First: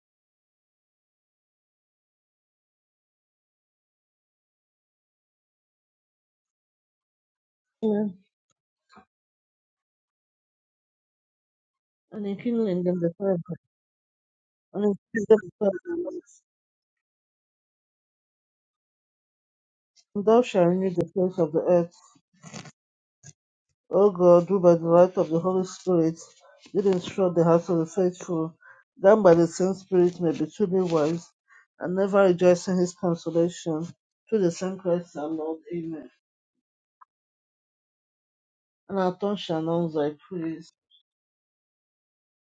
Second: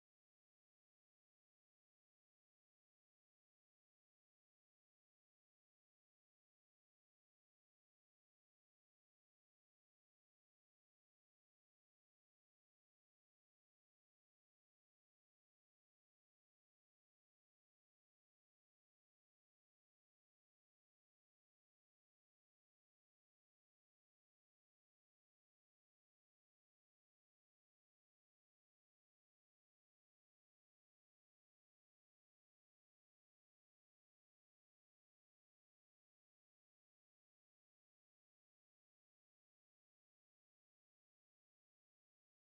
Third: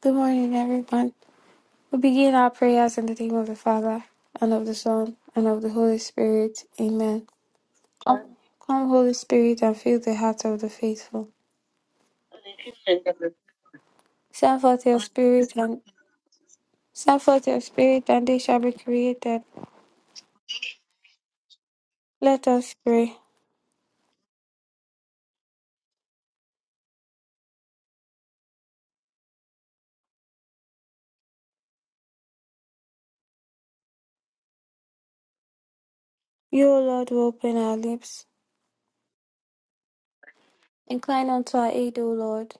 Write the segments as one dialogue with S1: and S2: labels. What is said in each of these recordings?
S1: Good morning, everyone. We begin our prayers in the name of the Father, and of the Son, and of the Holy Spirit. Amen.
S2: Yeah.
S1: Come, come, Holy Spirit, and fill the hearts of the faithful.
S2: And in kindling them the third,
S1: Send
S2: and
S1: forth
S2: in Finland and
S1: your
S2: increase them
S1: Spirit,
S2: the
S1: and
S2: third,
S1: send forth your Spirit, and they shall be created.
S2: and thou shalt renew the face of the earth.
S1: Let us pray.
S2: O God, who by the light of the Holy Spirit did instruct the hearts of the faithful, that by the same Spirit may be truly wise, and never rejoice in his consolation. Through the same Christ our Lord. Amen.
S1: You, O Lord, will open our lips.
S2: And our tongue shall announce thy praise.
S1: Incline unto our aid, O Lord.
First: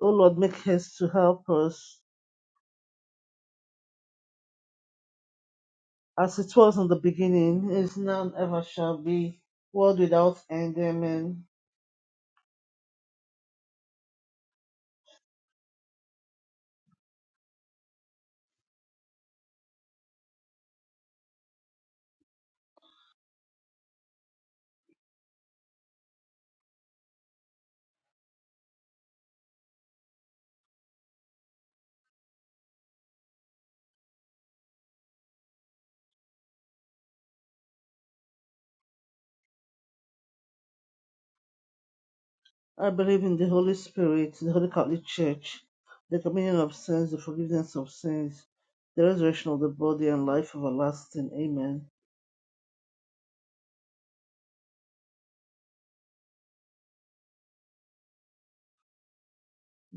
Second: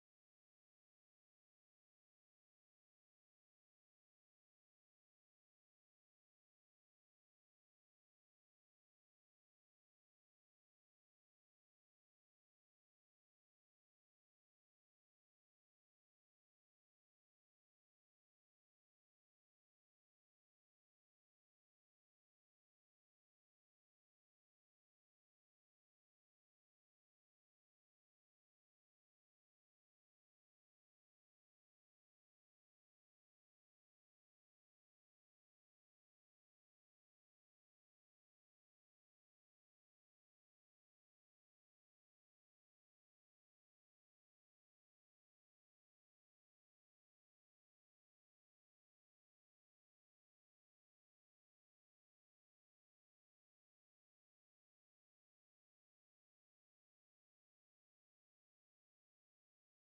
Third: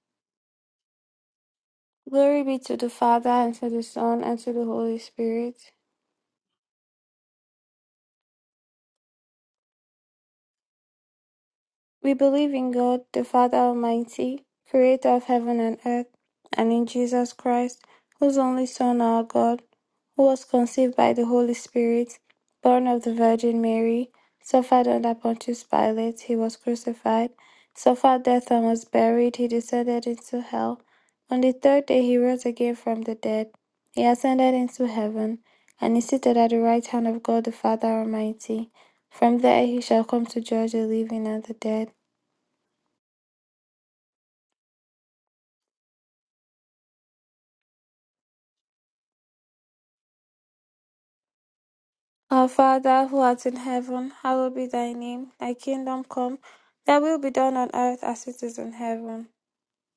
S2: O Lord, make haste to help us,
S1: Glory be to the Father, and to the Son, and to the Holy Spirit.
S2: as it was in the beginning, is now, and ever shall be, world without end. Amen.
S1: We believe in God the Father Almighty, creator of heaven and earth, and in Jesus Christ, whose only Son, our God, who was conceived by the Holy Spirit, born of the Virgin Mary, suffered under Pontius Pilate, he was crucified, suffered death and was buried, he descended into hell. On the third day he rose again from the dead, he ascended into heaven, and is seated at the right hand of God the Father Almighty. From there he shall come to judge the living and the dead.
S2: I believe in the Holy Spirit, the Holy Catholic Church, the communion of Saints, the forgiveness of sins, the resurrection of the body, and life everlasting. Amen.
S1: Our Father who art in heaven, hallowed be thy name. Thy kingdom come, thy will be done on earth as it is in heaven.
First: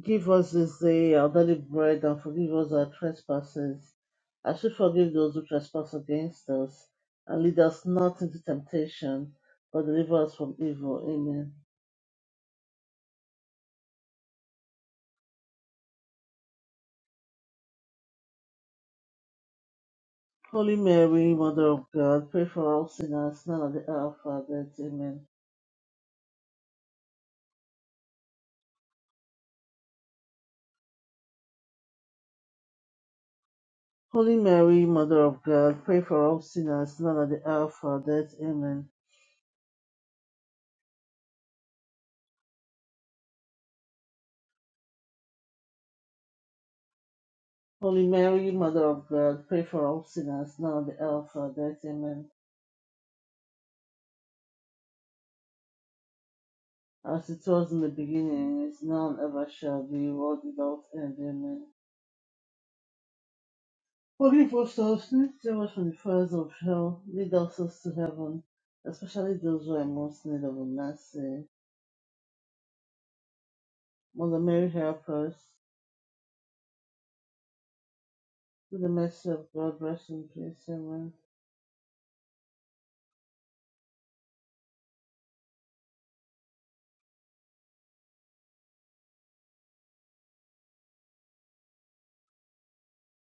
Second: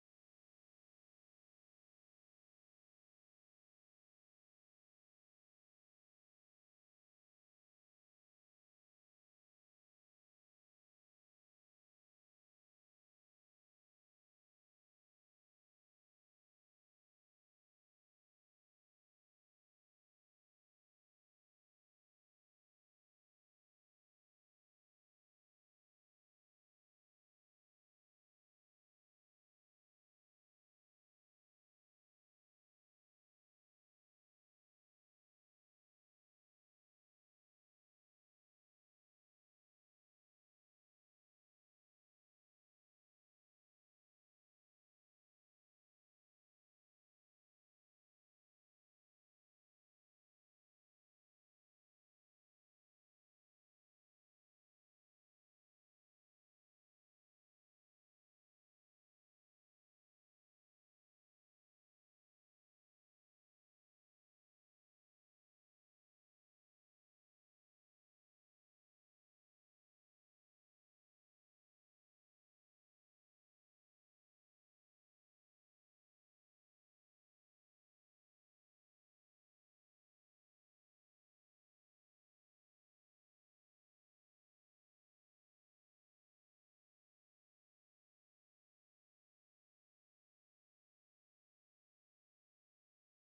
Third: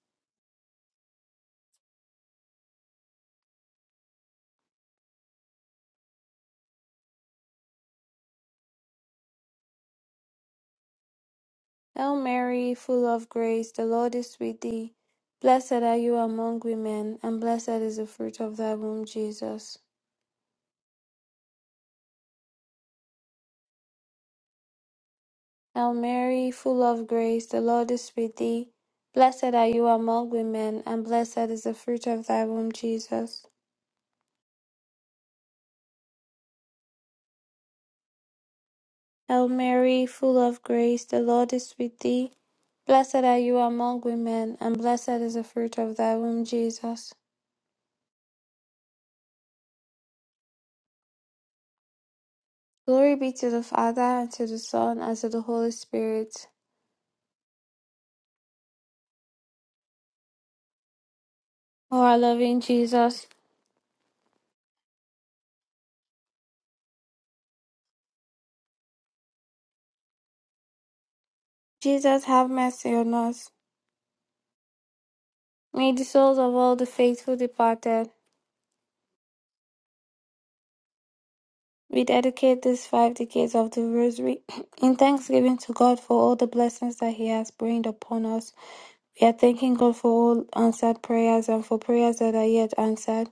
S2: Give us this day our daily bread, and forgive us our trespasses, as we forgive those who trespass against us. And lead us not into temptation, but deliver us from evil. Amen.
S1: Hail Mary, full of grace, the Lord is with thee. Blessed are you among women, and blessed is the fruit of thy womb, Jesus.
S2: Holy Mary, Mother of God, pray for all sinners, now and at the hour of our death. Amen.
S1: Hail Mary, full of grace, the Lord is with thee. Blessed are you among women, and blessed is the fruit of thy womb, Jesus.
S2: Holy Mary, Mother of God, pray for all sinners, now at the hour of our death. Amen.
S1: Hail Mary, full of grace, the Lord is with thee. Blessed are you among women, and blessed is the fruit of thy womb, Jesus.
S2: Holy Mary, Mother of God, pray for all sinners, now at the hour of our death. Amen.
S1: Glory be to the Father, and to the Son, and to the Holy Spirit.
S2: As it was in the beginning, is now and ever shall be, world without end. Amen.
S1: O our loving Jesus,
S2: Forgive us our sins, save us from the fires of hell, lead us souls to heaven, especially those who are in most need of a mercy.
S1: Jesus, have mercy on us.
S2: Mother Mary, help us.
S1: May the souls of all the faithful departed,
S2: Through the mercy of God, rest in peace. Amen.
S1: we dedicate these five decades of the Rosary in thanksgiving to God for all the blessings that He has rained upon us We are thanking God for all answered prayers and for prayers that are yet answered.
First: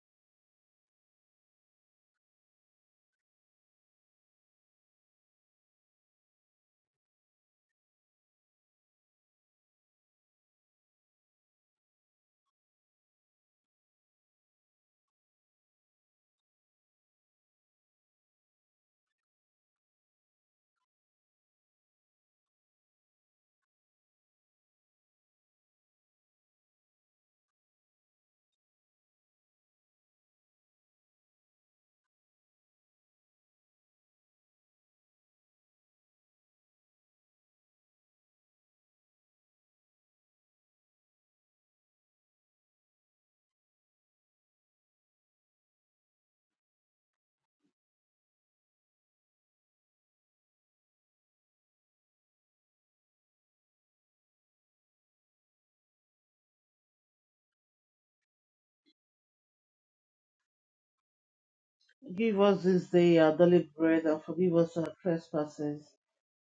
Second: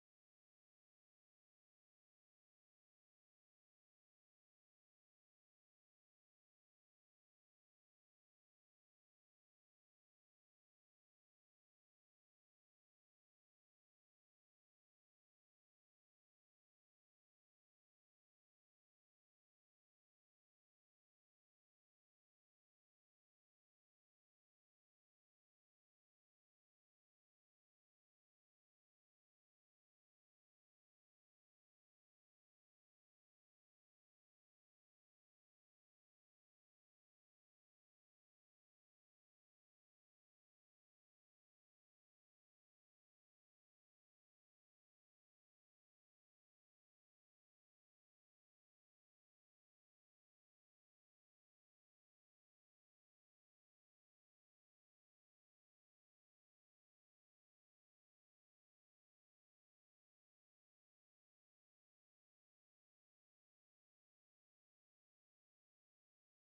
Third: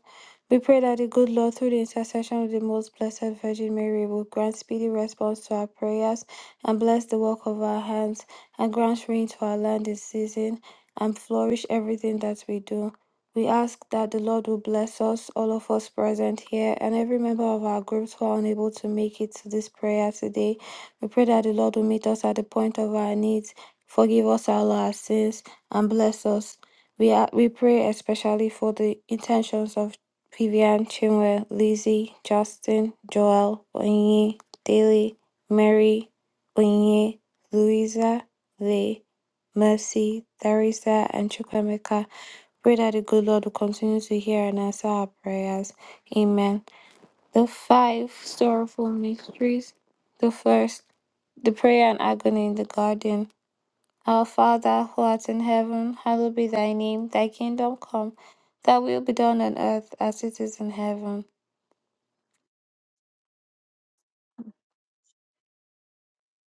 S1: We pray that the good Lord, through the intercession of the most blessed Virgin Mary, will grant speedy response to our prayers and bless the work of our hands and grant rain to our land this season and flourish everything that we do. We ask that the Lord will bless us, all of us present here, and every member of our groups who are unable to make it to this prayer today. We pray that the Lord will meet us at the point of our needs, forgive us all our sins and bless us. We are, we pray especially for the intentions of Vivian, Chinwe, Lizzie, Justin, Joel, Onye, Daily, Mary, Onye, Louisa, Lee, Mercy, Theresa, and Chukwemeka. Pray that the good Lord will continue to hear and answer our prayers. Amen. The five sorrowful mysteries. The first, the prayer and agony in the garden. Our Father, who art in heaven, hallowed be thy name. Thy kingdom come, thy will be done on earth as it is in heaven.
S2: Give us this day our daily bread and forgive us our trespasses,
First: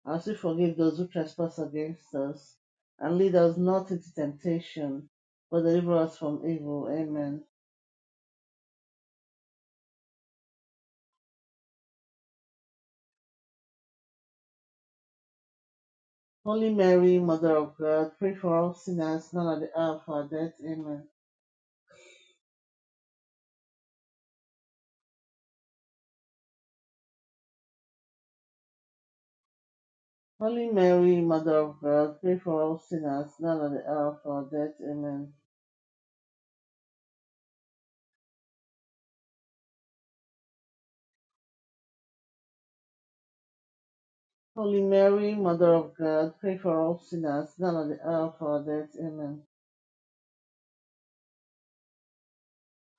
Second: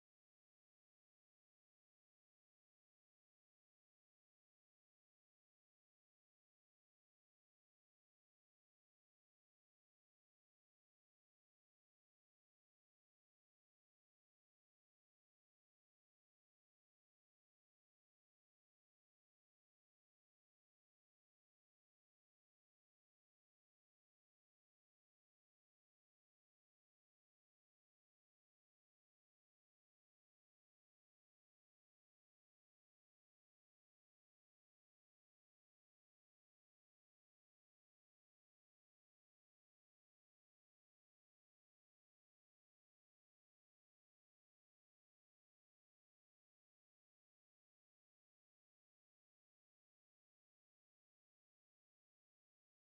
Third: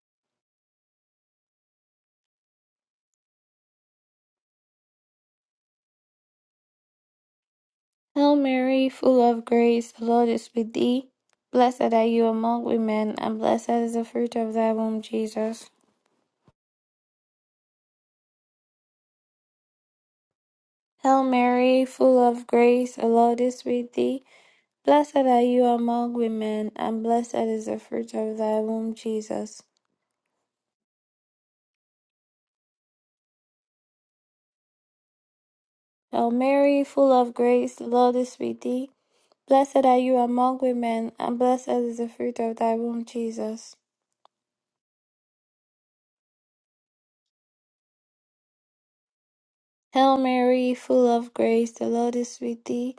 S2: as we forgive those who trespass against us. And lead us not into temptation, but deliver us from evil. Amen.
S1: Hail Mary, full of grace, the Lord is with thee. Blessed are you among women, and blessed is the fruit of thy womb, Jesus.
S2: Holy Mary, Mother of God, pray for all sinners, now at the hour of our death. Amen.
S1: Hail Mary, full of grace, the Lord is with thee. Blessed are you among women, and blessed is the fruit of thy womb, Jesus.
S2: Holy Mary, Mother of God, pray for all sinners, now at the hour of our death. Amen.
S1: Hail Mary, full of grace, the Lord is with thee. Blessed are you among women, and blessed is the fruit of thy womb, Jesus.
S2: Holy Mary, Mother of God, pray for all sinners, now at the hour of our death. Amen.
S1: Hail Mary, full of grace, the Lord is with thee.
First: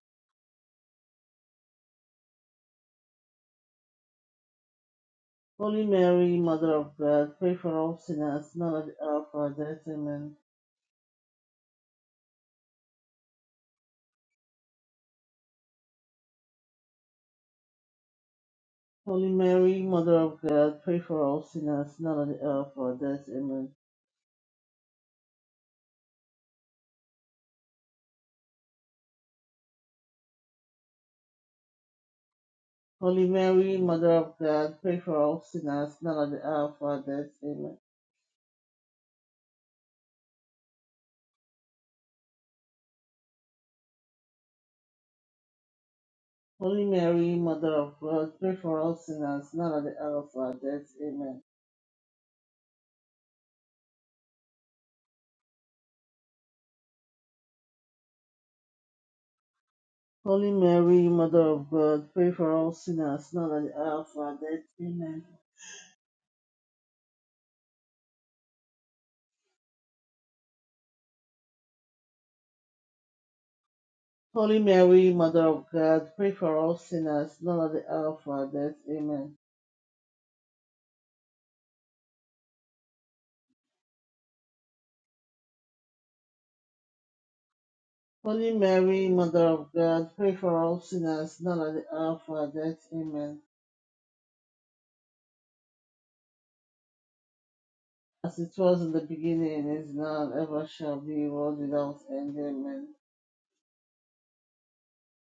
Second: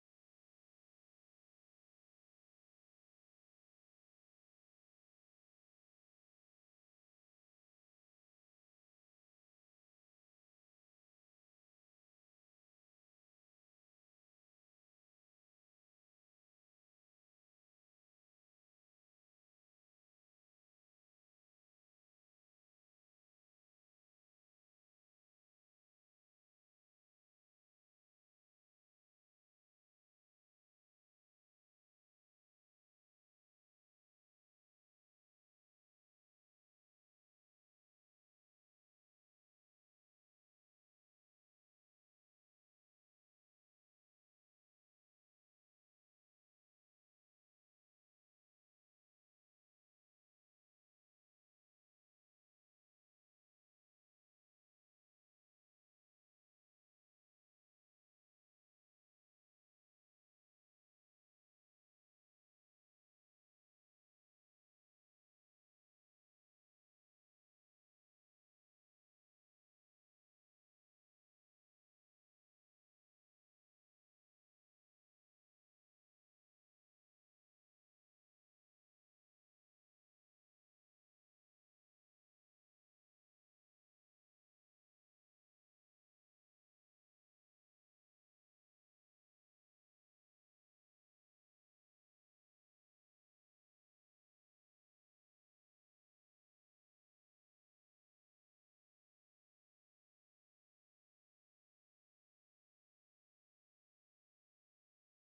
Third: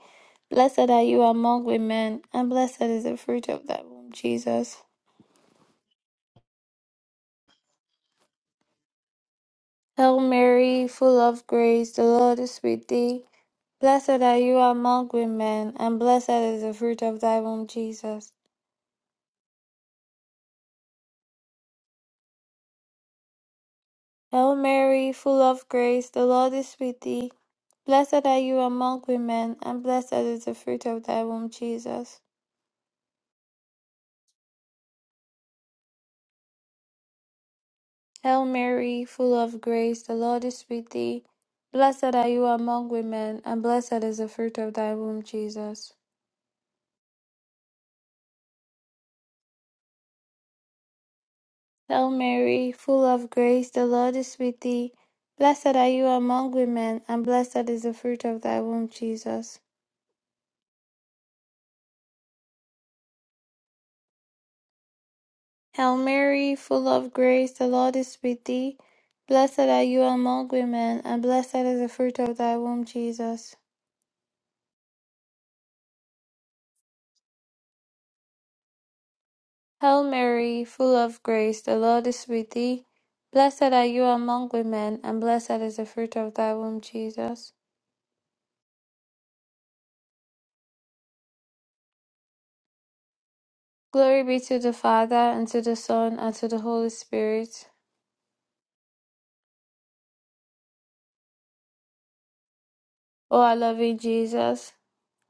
S1: Blessed are you among women, and blessed is the fruit of thy womb, Jesus.
S2: Holy Mary, Mother of God, pray for all sinners, now at the hour of our death.
S1: Hail
S2: Amen.
S1: Mary, full of grace, the Lord is with thee. Blessed are you among women, and blessed is the fruit of thy womb, Jesus.
S2: Holy Mary, Mother of God, pray for all sinners, now at the hour of our death. Amen.
S1: Hail Mary, full of grace, the Lord is with thee. Blessed are you among women, and blessed is the fruit of thy womb, Jesus.
S2: Holy Mary, Mother of God, pray for all sinners, now at the hour of our death. Amen.
S1: Hail Mary, full of grace, the Lord is with thee. Blessed are you among women, and blessed is the fruit of thy womb, Jesus.
S2: Holy Mary, Mother of God, pray for all sinners, now at the hour of our death. Amen.
S1: Hail Mary, full of grace, the Lord is with thee. Blessed are you among women, and blessed is the fruit of thy womb, Jesus.
S2: Holy Mary, Mother of God, pray for all sinners, now at the hour of our death. Amen.
S1: Hail Mary, full of grace, the Lord is with thee. Blessed are you among women, and blessed is the fruit of thy womb, Jesus.
S2: Holy Mary, Mother of God, pray for us sinners, now at the hour of our death. Amen.
S1: Hail Mary, full of grace, the Lord is with thee. Blessed are you among women, and blessed is the fruit of thy womb, Jesus.
S2: Holy Mary, Mother of God, pray for us sinners, now at the hour of our death. Amen.
S1: Glory be to the Father, and to the Son, and to the Holy Spirit.
S2: As it was in the beginning, is now, and ever shall be, world without end. Amen.
S1: O our loving Jesus,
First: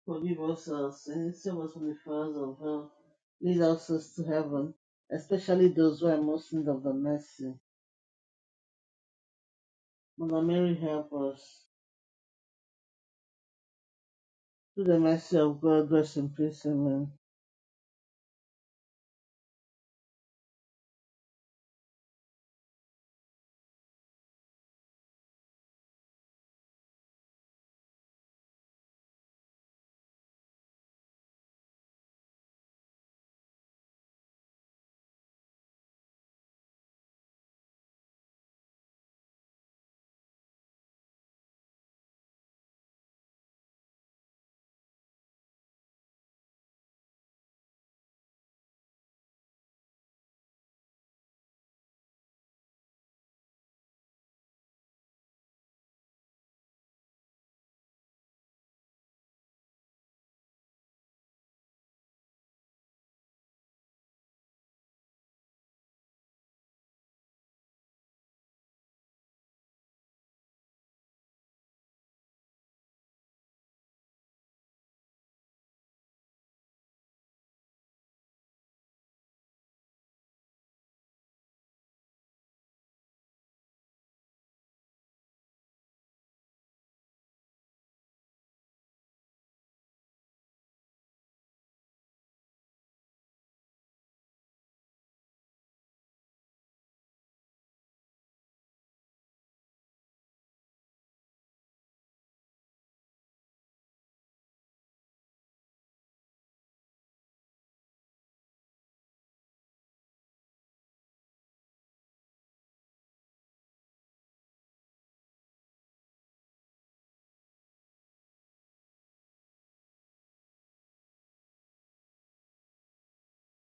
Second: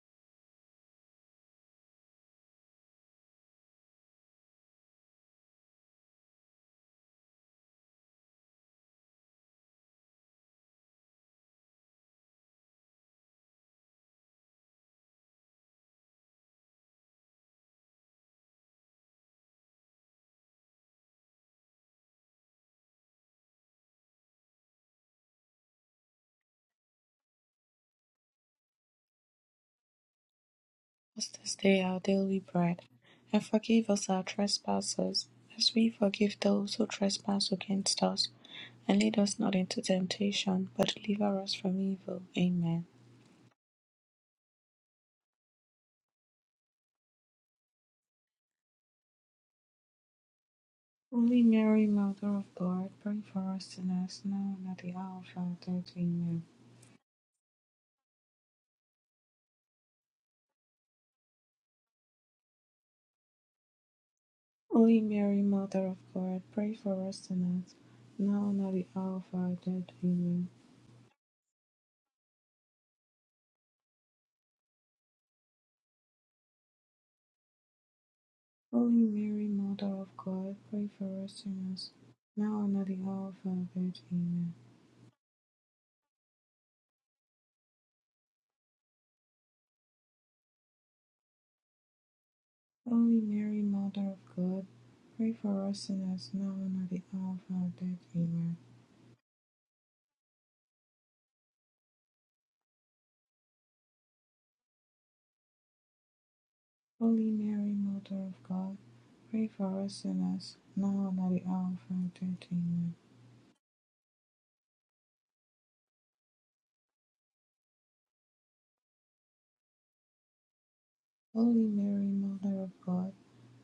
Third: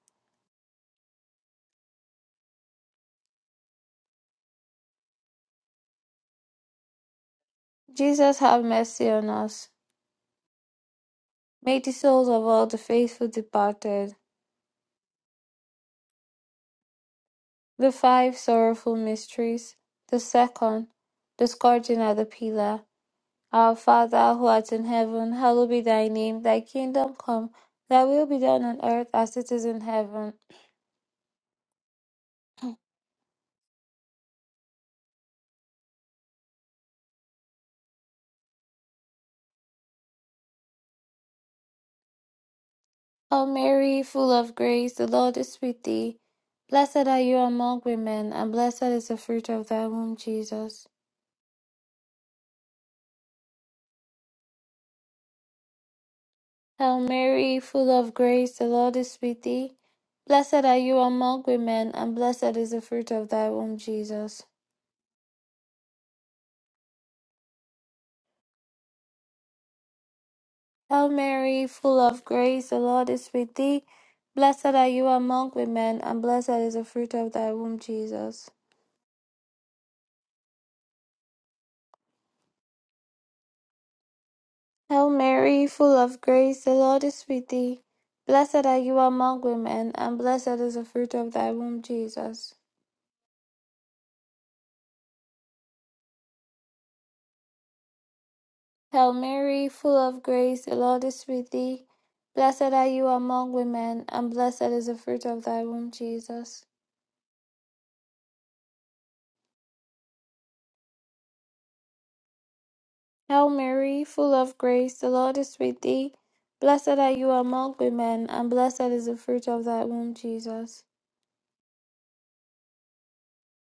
S2: Forgive us our sins, save us from the fires of hell. Lead us to heaven, especially those who are most in need of the mercy.
S1: Jesus, have mercy on us.
S2: Mother Mary, help us.
S1: May the souls of all the faithful departed,
S2: Through the mercy of God, rest in peace. Amen.
S1: the five sorrowful mysteries, the second, the scourging at the pillar, Our Father who art in heaven, hallowed be thy name. Thy kingdom come, thy will be done on earth as it is in heaven.
S3: us this day our daily bread, and forgive us our trespasses, as we forgive those who trespass against us. And lead us not into temptation, but deliver us from evil. Amen.
S1: Hail Mary, full of grace, the Lord is with thee. Blessed are you among women, and blessed is the fruit of thy womb, Jesus.
S3: Holy Mary, Mother of God, pray for us sinners now and at the hour of our death. Amen.
S1: Hail Mary, full of grace, the Lord is with thee. Blessed are you among women, and blessed is the fruit of thy womb, Jesus.
S3: Holy Mary, Mother of God, pray for us sinners now and at the hour of our death. Amen.
S1: Hail Mary, full of grace, the Lord is with thee. Blessed are you among women, and blessed is the fruit of thy womb, Jesus.
S3: Holy Mary, Mother of God, pray for us sinners now and at the hour of our death. Amen.
S1: Hail Mary, full of grace, the Lord is with thee. Blessed are you among women, and blessed is the fruit of thy womb, Jesus.
S3: Holy Mary, Mother of God, pray for us sinners now and at the hour of our death. Amen.
S1: Hail Mary, full of grace, the Lord is with thee. Blessed are you among women, and blessed is the fruit of thy womb, Jesus.
S3: Holy Mary, Mother of God, pray for us sinners now and at the hour of our death. Amen.
S1: Hail Mary, full of grace, the Lord is with thee. Blessed are you among women, and blessed is the fruit of thy womb, Jesus.
S3: Holy Mary, Mother of God,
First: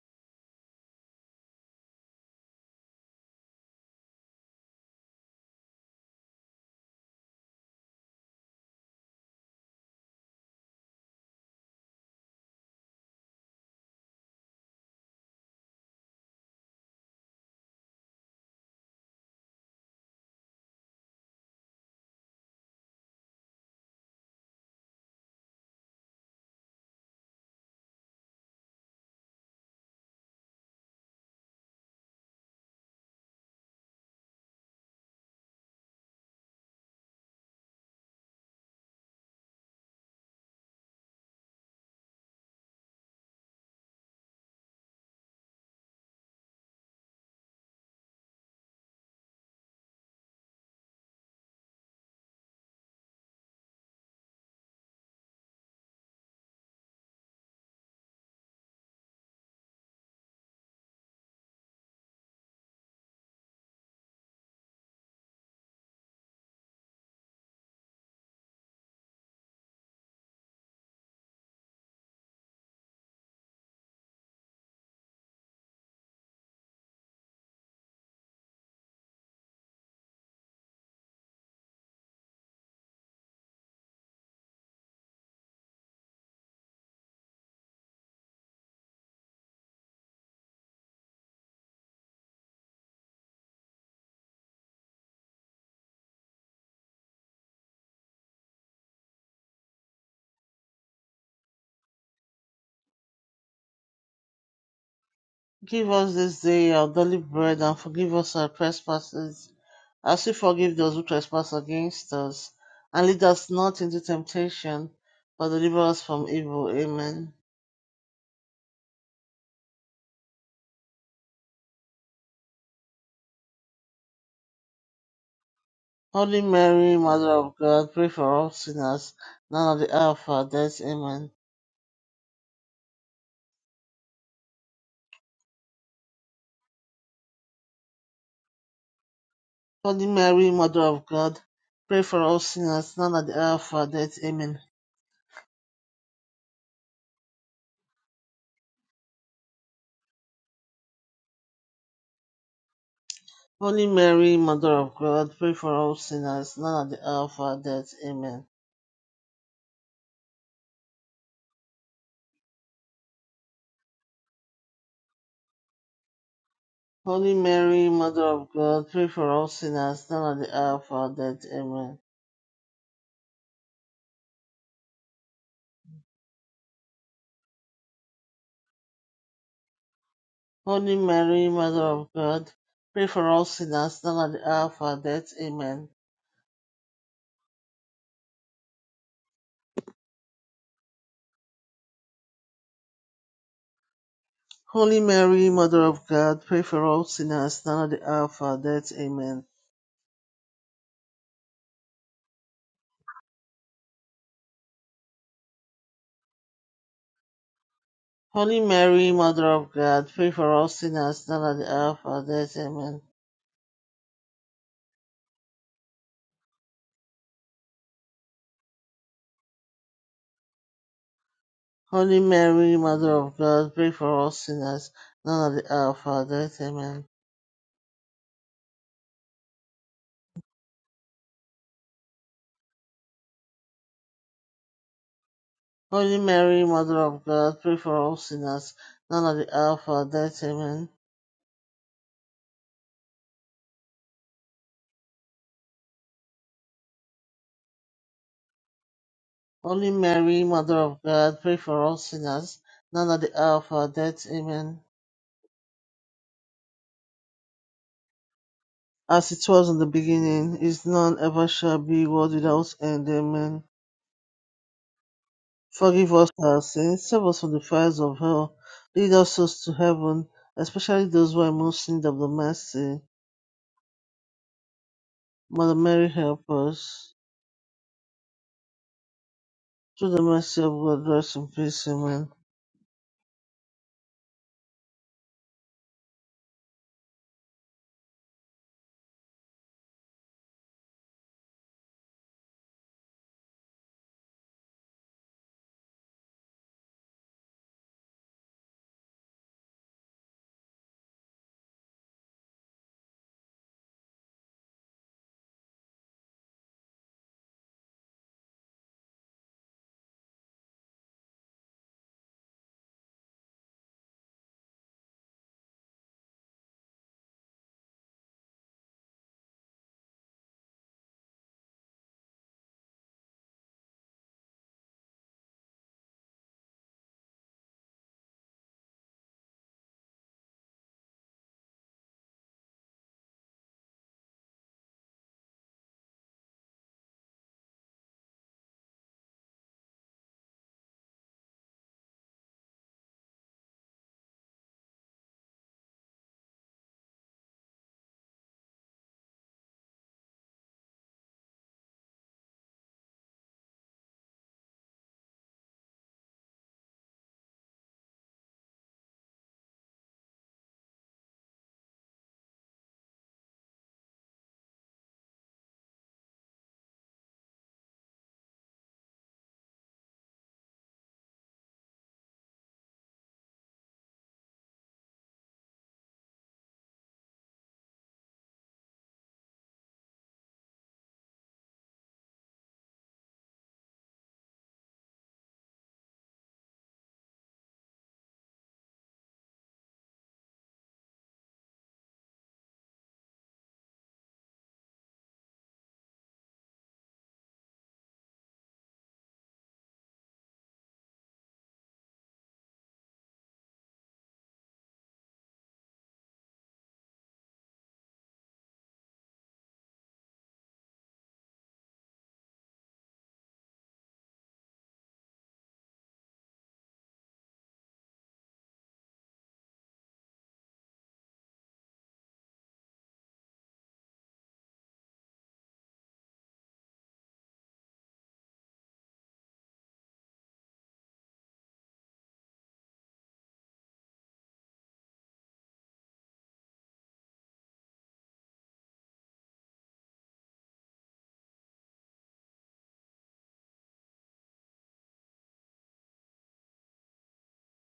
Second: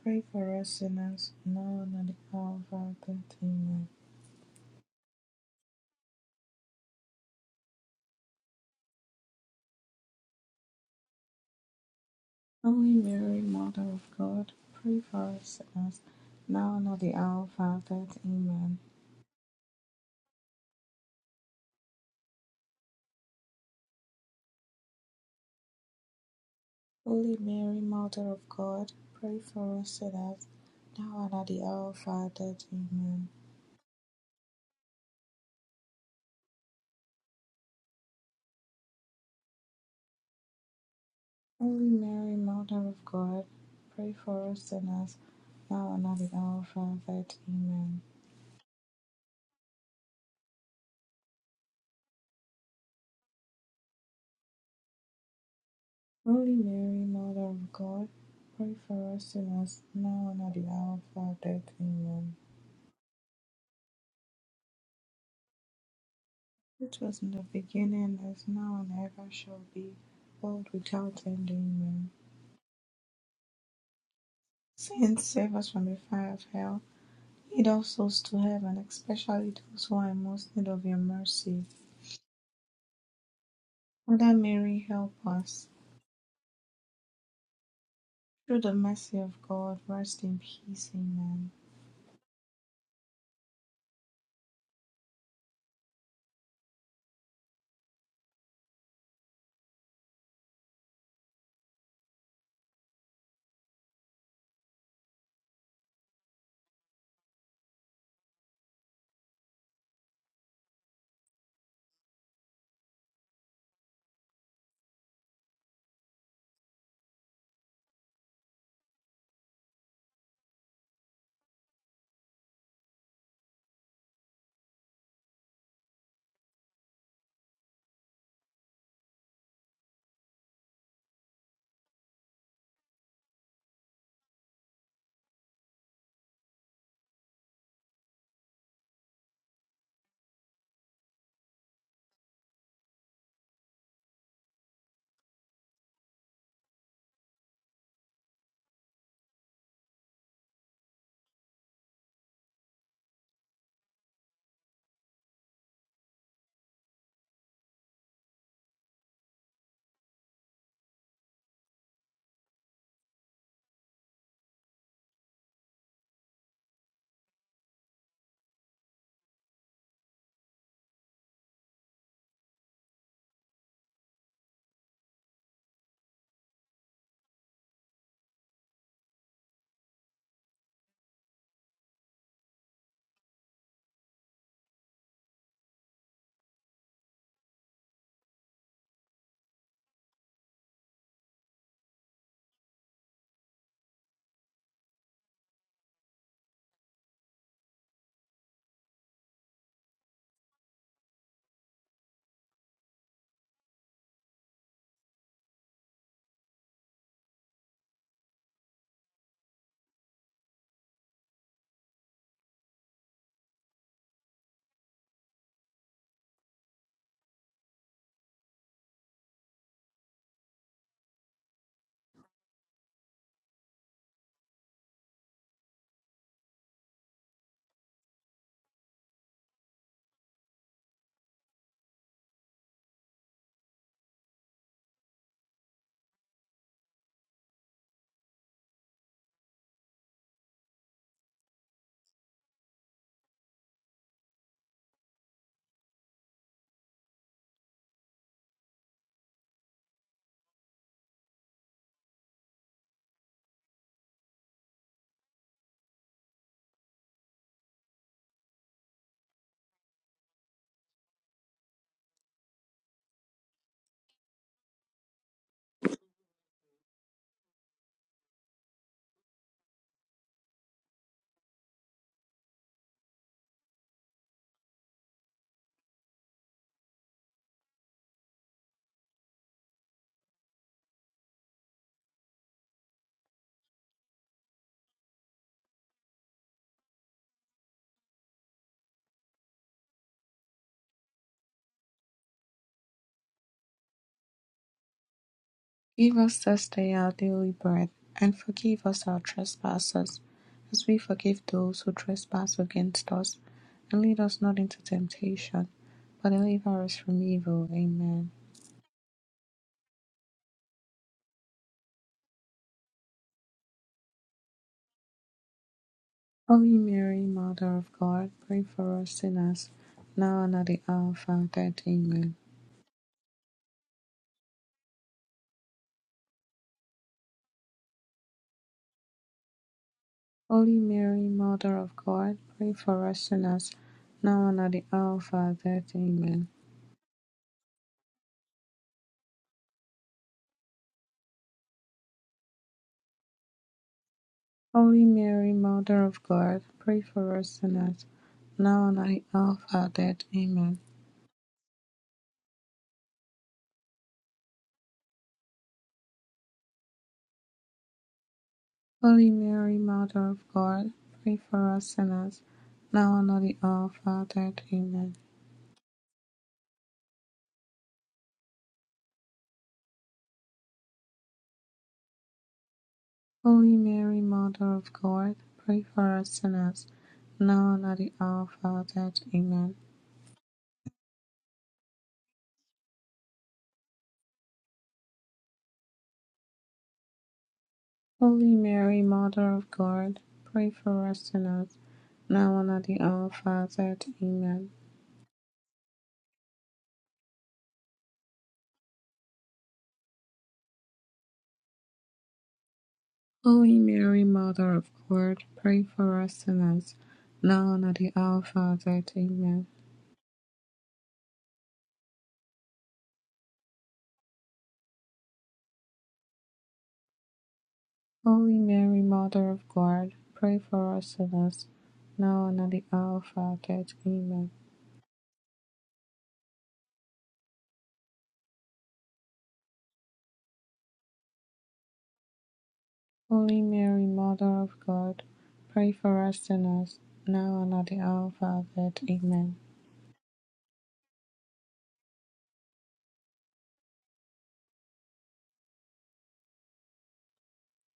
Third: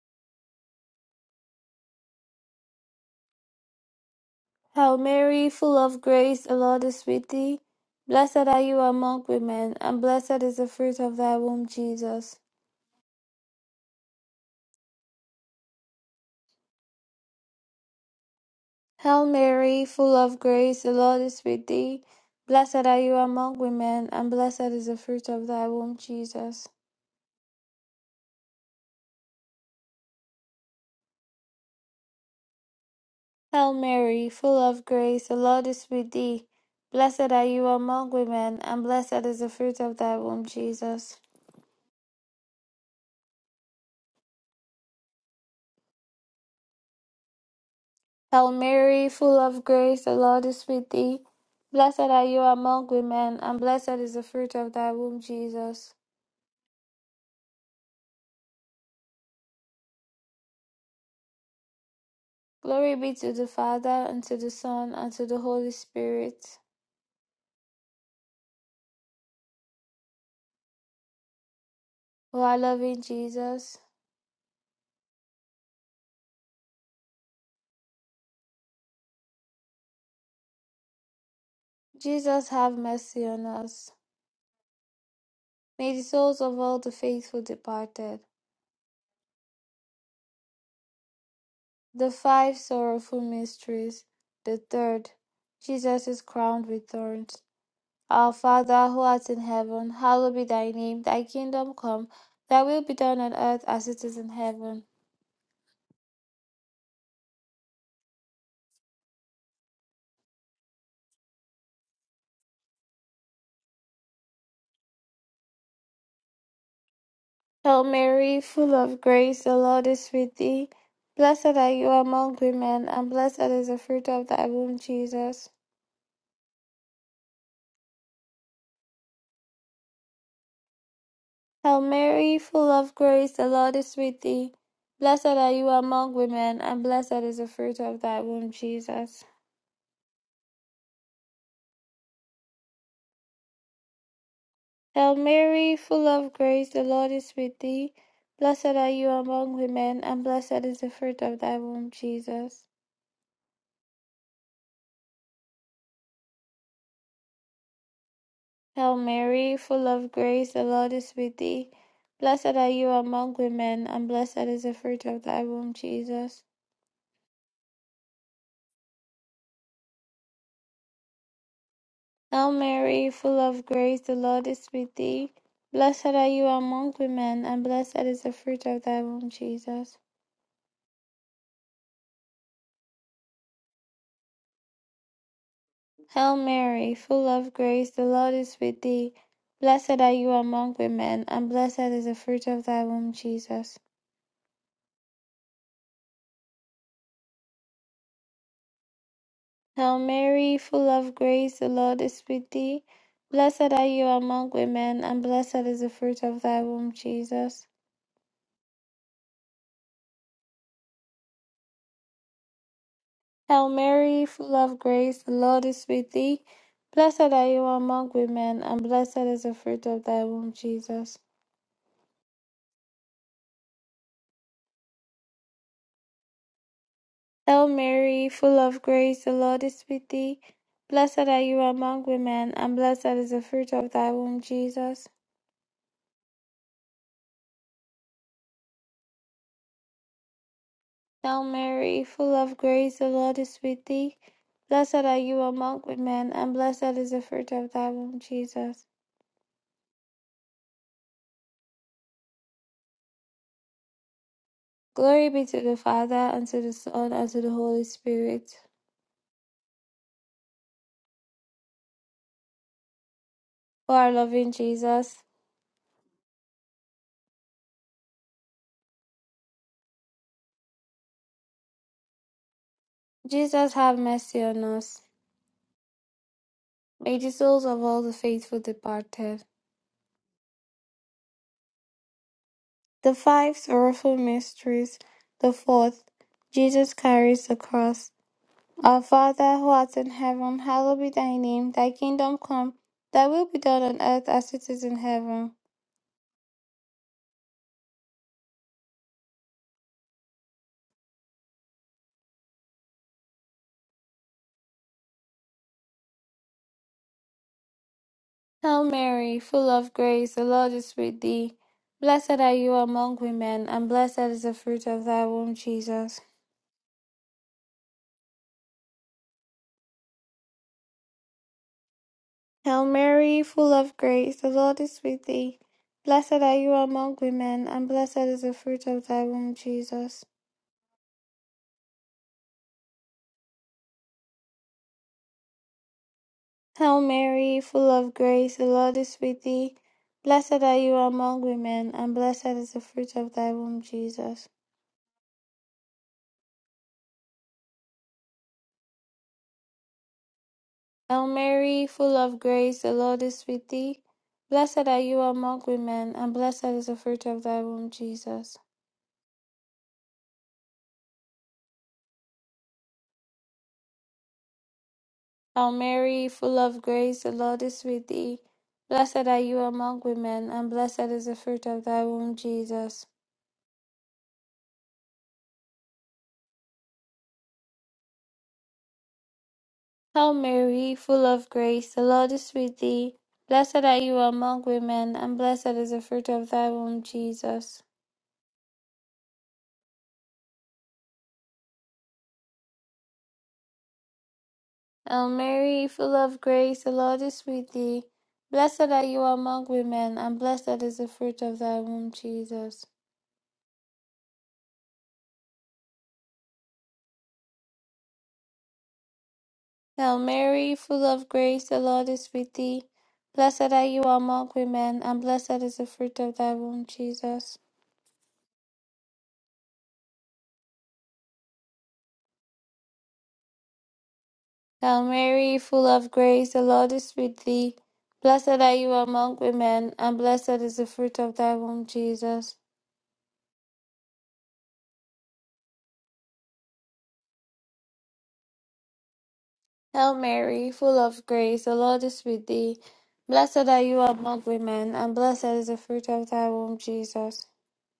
S3: pray for us sinners now and at the hour of our death. Amen.
S1: Hail Mary, full of grace, the Lord is with thee. Blessed are you among women, and blessed is the fruit of thy womb, Jesus.
S3: Holy Mary, Mother of God, pray for us sinners now and at the hour of our death. Amen.
S1: Hail Mary, full of grace, the Lord is with thee. Blessed are you among women, and blessed is the fruit of thy womb, Jesus.
S3: Holy Mary, Mother of God, pray for us sinners Now and at the hour of our death. Amen.
S1: Hail Mary, full of grace, the Lord is with thee. Blessed are you among women, and blessed is the fruit of thy womb, Jesus.
S3: Holy Mary, Mother of God, pray for us sinners, now and at the hour of our death. Amen.
S1: Hail Mary, full of grace, the Lord is with thee. Blessed are you among women, and blessed is the fruit of thy womb, Jesus.
S3: Holy Mary, Mother of God, pray for us sinners, now and at the hour of our death. Amen.
S1: Glory be to the Father, and to the Son, and to the Holy Spirit.
S3: It was in the beginning, as now and ever shall be, world without end. Amen.
S1: O our loving Jesus,
S3: Saints, save us from the fire of hell. Lead all souls to heaven, especially those who are in most need of your mercy.
S1: Jesus, have mercy on us.
S3: Mother Mary, help us.
S1: May the souls of all the faithful departed
S3: Through the mercy of God, rest in peace. Amen.
S1: The five sorrowful mysteries. The third, Jesus is crowned with thorns. Our Father who art in heaven, hallowed be thy name. Thy kingdom come, thy will be done on earth as it is in heaven.
S2: Give us this day our daily bread and forgive us our trespasses, as we forgive those who trespass against us. And lead us not into temptation, but deliver us from evil. Amen.
S1: Hail Mary, full of grace, the Lord is with thee. Blessed are you among women, and blessed is the fruit of thy womb, Jesus.
S2: Holy Mary, Mother of God, pray for all sinners, now and at the hour of our death. Amen.
S1: Hail Mary, full of grace, the Lord is with thee. Blessed are you among women, and blessed is the fruit of thy womb, Jesus.
S2: Holy Mary, Mother of God, pray for all sinners, now and at the hour of our death. Amen.
S1: Hail Mary, full of grace, the Lord is with thee. Blessed are you among women, and blessed is the fruit of thy womb, Jesus.
S2: Holy Mary, Mother of God, pray for all sinners, now and at the hour of our death. Amen.
S1: Hail Mary, full of grace, the Lord is with thee. Blessed are you among women, and blessed is the fruit of thy womb, Jesus.
S2: Holy Mary, Mother of God, pray for all sinners, now and at the hour of our death. Amen.
S1: Hail Mary, full of grace, the Lord is with thee. Blessed are you among women, and blessed is the fruit of thy womb, Jesus.
S2: Holy Mary, Mother of God, pray for all sinners, now and at the hour of our death. Amen.
S1: Hail Mary, full of grace, the Lord is with thee. Blessed are you among women, and blessed is the fruit of thy womb, Jesus.
S2: Holy Mary, Mother of God, pray for all sinners, now and at the hour of our death. Amen.
S1: Hail Mary, full of grace, the Lord is with thee. Blessed are you among women, and blessed is the fruit of thy womb, Jesus.
S2: Holy Mary, Mother of God, pray for all sinners, now and at the hour of our death. Amen.
S1: Hail Mary, full of grace, the Lord is with thee. Blessed are you among women, and blessed is the fruit of thy womb, Jesus.
S2: Holy Mary, Mother of God, pray for all sinners, now and at the hour of our death. Amen.
S1: Hail Mary, full of grace, the Lord is with thee. Blessed are you among women, and blessed is the fruit of thy womb, Jesus.
S2: Holy Mary, Mother of God, pray for all sinners, now and at the hour of our death. Amen.
S1: Hail Mary, full of grace, the Lord is with thee. Blessed are you among women, and blessed is the fruit of thy womb, Jesus.
S2: Holy Mary, Mother of God, pray for all sinners, now and at the hour of our death. Amen.
S1: Glory be to the Father, and to the Son, and to the Holy Spirit.
S2: As it was in the beginning, is none ever shall be, world without end. Amen.
S1: O our loving Jesus,
S2: Forgive us our sins, save us from the fires of hell, lead us souls to heaven, especially those who are most in need of the mercy.
S1: Jesus, have mercy on us.
S2: Mother Mary, help us.
S1: May the souls of all the faithful departed,
S2: Through the mercy of God, rest in peace. Amen.
S1: The five sorrowful mysteries, the fourth, Jesus carries the cross. Our Father who art in heaven, hallowed be thy name. Thy kingdom come, thy will be done on earth as it is in heaven.
S3: Give us this day our daily bread, and forgive us our trespasses, as we forgive those who trespass against us. And lead us not into temptation, but deliver us from evil. Amen.
S1: Hail Mary, full of grace, the Lord is with thee. Blessed are you among women, and blessed is the fruit of thy womb, Jesus.
S3: Holy Mary, Mother of God, pray for us sinners, now and at the hour of our death. Amen.
S1: Hail Mary, full of grace, the Lord is with thee. Blessed are you among women, and blessed is the fruit of thy womb, Jesus.
S3: Holy Mary, Mother of God, pray for us sinners, now and at the hour of our death. Amen.
S1: Hail Mary, full of grace, the Lord is with thee. Blessed are you among women, and blessed is the fruit of thy womb, Jesus.
S3: Holy Mary, Mother of God, pray for us sinners, now and at the hour of our death. Amen.
S1: Hail Mary, full of grace, the Lord is with thee. Blessed are you among women, and blessed is the fruit of thy womb, Jesus.
S3: Holy Mary, Mother of God, pray for us sinners, now and at the hour of our death. Amen.
S1: Hail Mary, full of grace, the Lord is with thee. Blessed are you among women, and blessed is the fruit of thy womb, Jesus.
S3: Holy Mary, Mother of God, pray for us sinners, now and at the hour of our death. Amen.
S1: Hail Mary, full of grace, the Lord is with thee. Blessed are you among women, and blessed is the fruit of thy womb, Jesus.
S3: Holy Mary, Mother of God, pray for us sinners, now and at the hour of our death. Amen.
S1: Hail Mary, full of grace, the Lord is with thee. Blessed are you among women, and blessed is the fruit of thy womb, Jesus.
S3: Holy Mary, Mother of God, pray for us sinners, now and at the hour of our death. Amen.
S1: Hail Mary, full of grace, the Lord is with thee. Blessed are you among women, and blessed is the fruit of thy womb, Jesus.
S3: Holy Mary, Mother of God, pray for us sinners, now and at the hour of our death. Amen.
S1: Hail Mary, full of grace, the Lord is with thee. Blessed are you among women, and blessed is the fruit of thy womb, Jesus.
S3: Holy Mary, Mother of God, pray for us sinners, now and at the hour of our death. Amen.
S1: Hail Mary, full of grace, the Lord is with thee. Blessed are you among women, and blessed is the fruit of thy womb, Jesus.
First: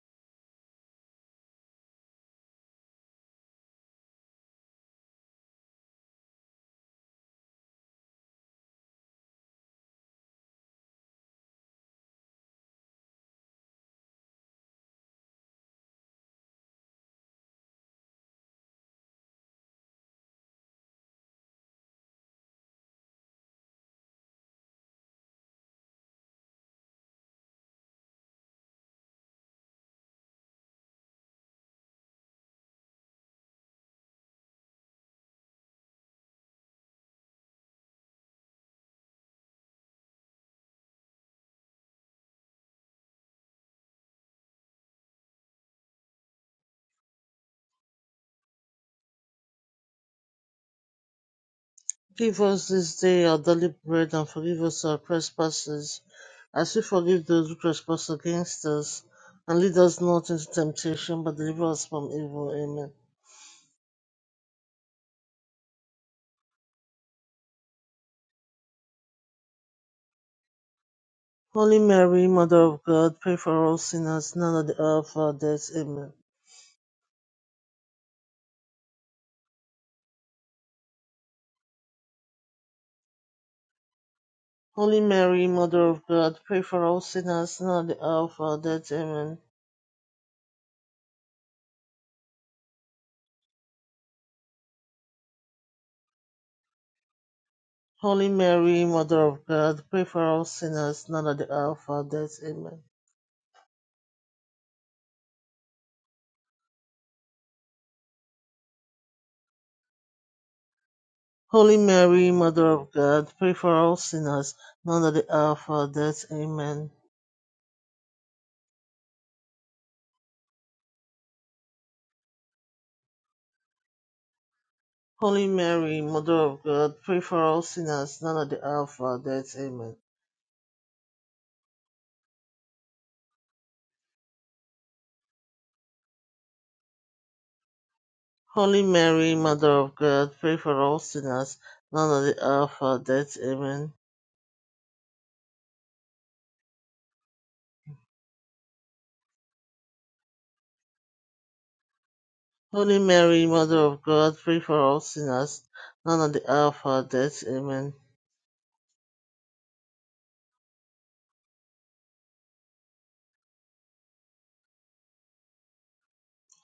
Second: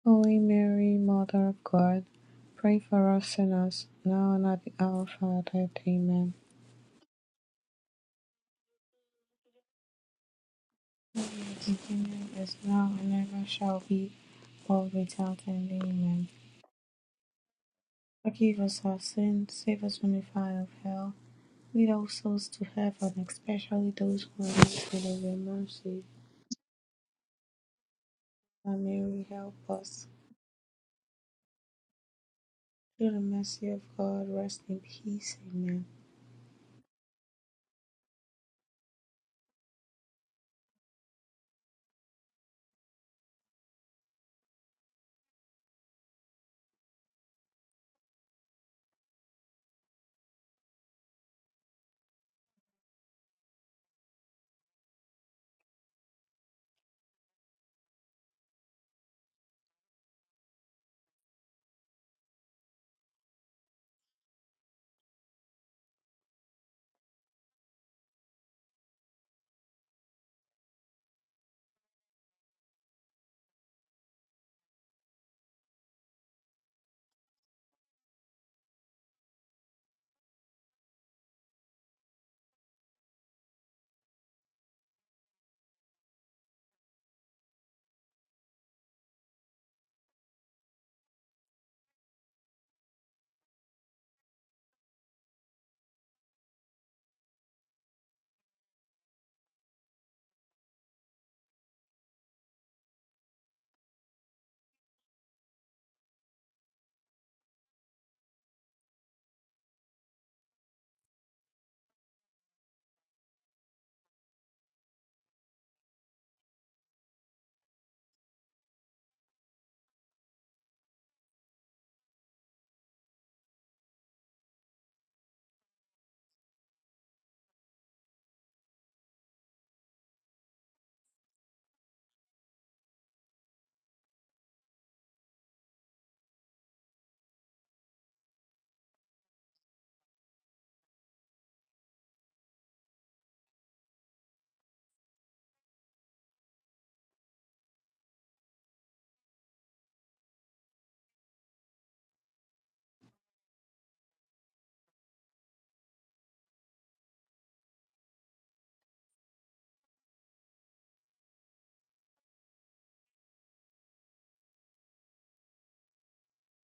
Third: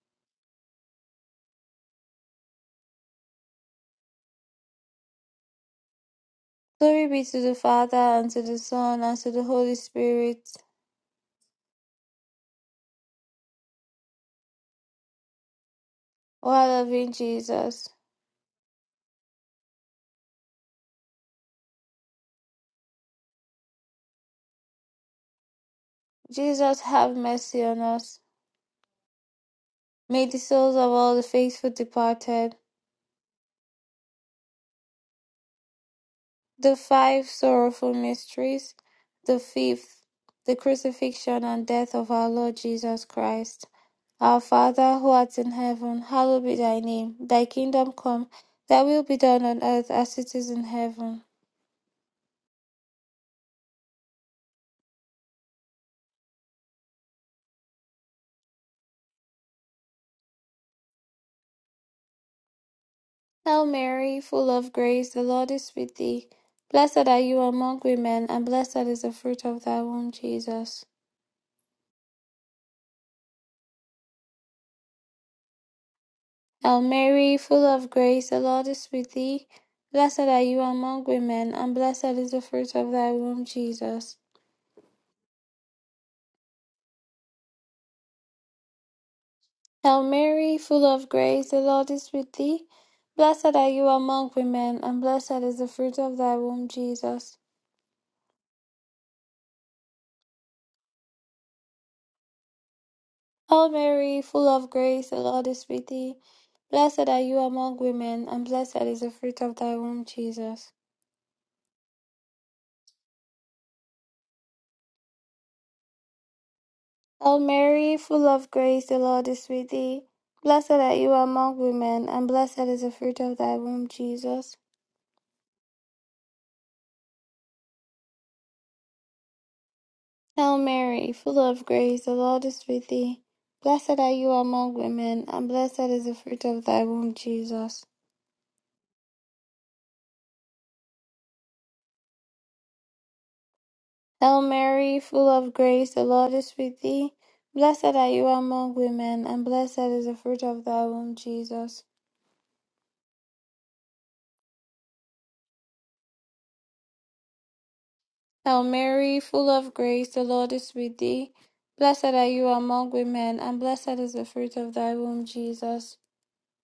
S3: Holy Mary, Mother of God, pray for us sinners, now and at the hour of our death. Amen.
S1: Glory be to the Father, and to the Son, and to the Holy Spirit.
S3: The kingdom is now and ever shall be, world without end. Amen.
S1: O our loving Jesus.
S3: Forgive us our sins, save us from the fire of hell. Lead all souls to heaven, especially those who are in need of your mercy.
S1: Jesus, have mercy on us.
S3: That Mary help us.
S1: May the souls of all the faithful departed
S3: Through the mercy of God, rest in peace. Amen.
S1: The five sorrowful mysteries. The fifth, the crucifixion and death of our Lord Jesus Christ. Our Father, who art in heaven, hallowed be thy name. Thy kingdom come, thy will be done on earth as it is in heaven.
S2: Give us this day our daily bread and forgive us our trespasses, as we forgive those who trespass against us. And lead us not into temptation, but deliver us from evil. Amen.
S1: Hail Mary, full of grace, the Lord is with thee. Blessed are you among women, and blessed is the fruit of thy womb, Jesus.
S2: Holy Mary, Mother of God, pray for all sinners, now at the hour of our death. Amen.
S1: Hail Mary, full of grace, the Lord is with thee. Blessed are you among women, and blessed is the fruit of thy womb, Jesus.
S2: Holy Mary, Mother of God, pray for all sinners, now at the hour of our death. Amen.
S1: Hail Mary, full of grace, the Lord is with thee. Blessed are you among women, and blessed is the fruit of thy womb, Jesus.
S2: Holy Mary, Mother of God, pray for all sinners, now at the hour of our death. Amen.
S1: Hail Mary, full of grace, the Lord is with thee. Blessed are you among women, and blessed is the fruit of thy womb, Jesus.
S2: Holy Mary, Mother of God, pray for all sinners, now at the hour of our death. Amen.
S1: Hail Mary, full of grace, the Lord is with thee. Blessed are you among women, and blessed is the fruit of thy womb, Jesus.
S2: Holy Mary, Mother of God, pray for all sinners, now at the hour of our death. Amen.
S1: Hail Mary, full of grace, the Lord is with thee. Blessed are you among women, and blessed is the fruit of thy womb, Jesus.
S2: Holy Mary, Mother of God, pray for all sinners, now at the hour of our death. Amen.
S1: Hail Mary, full of grace, the Lord is with thee. Blessed are you among women, and blessed is the fruit of thy womb, Jesus.
S2: Holy Mary, Mother of God, pray for all sinners, now at the hour of our death. Amen.
S1: Hail Mary, full of grace, the Lord is with thee. Blessed are you among women, and blessed is the fruit of thy womb, Jesus.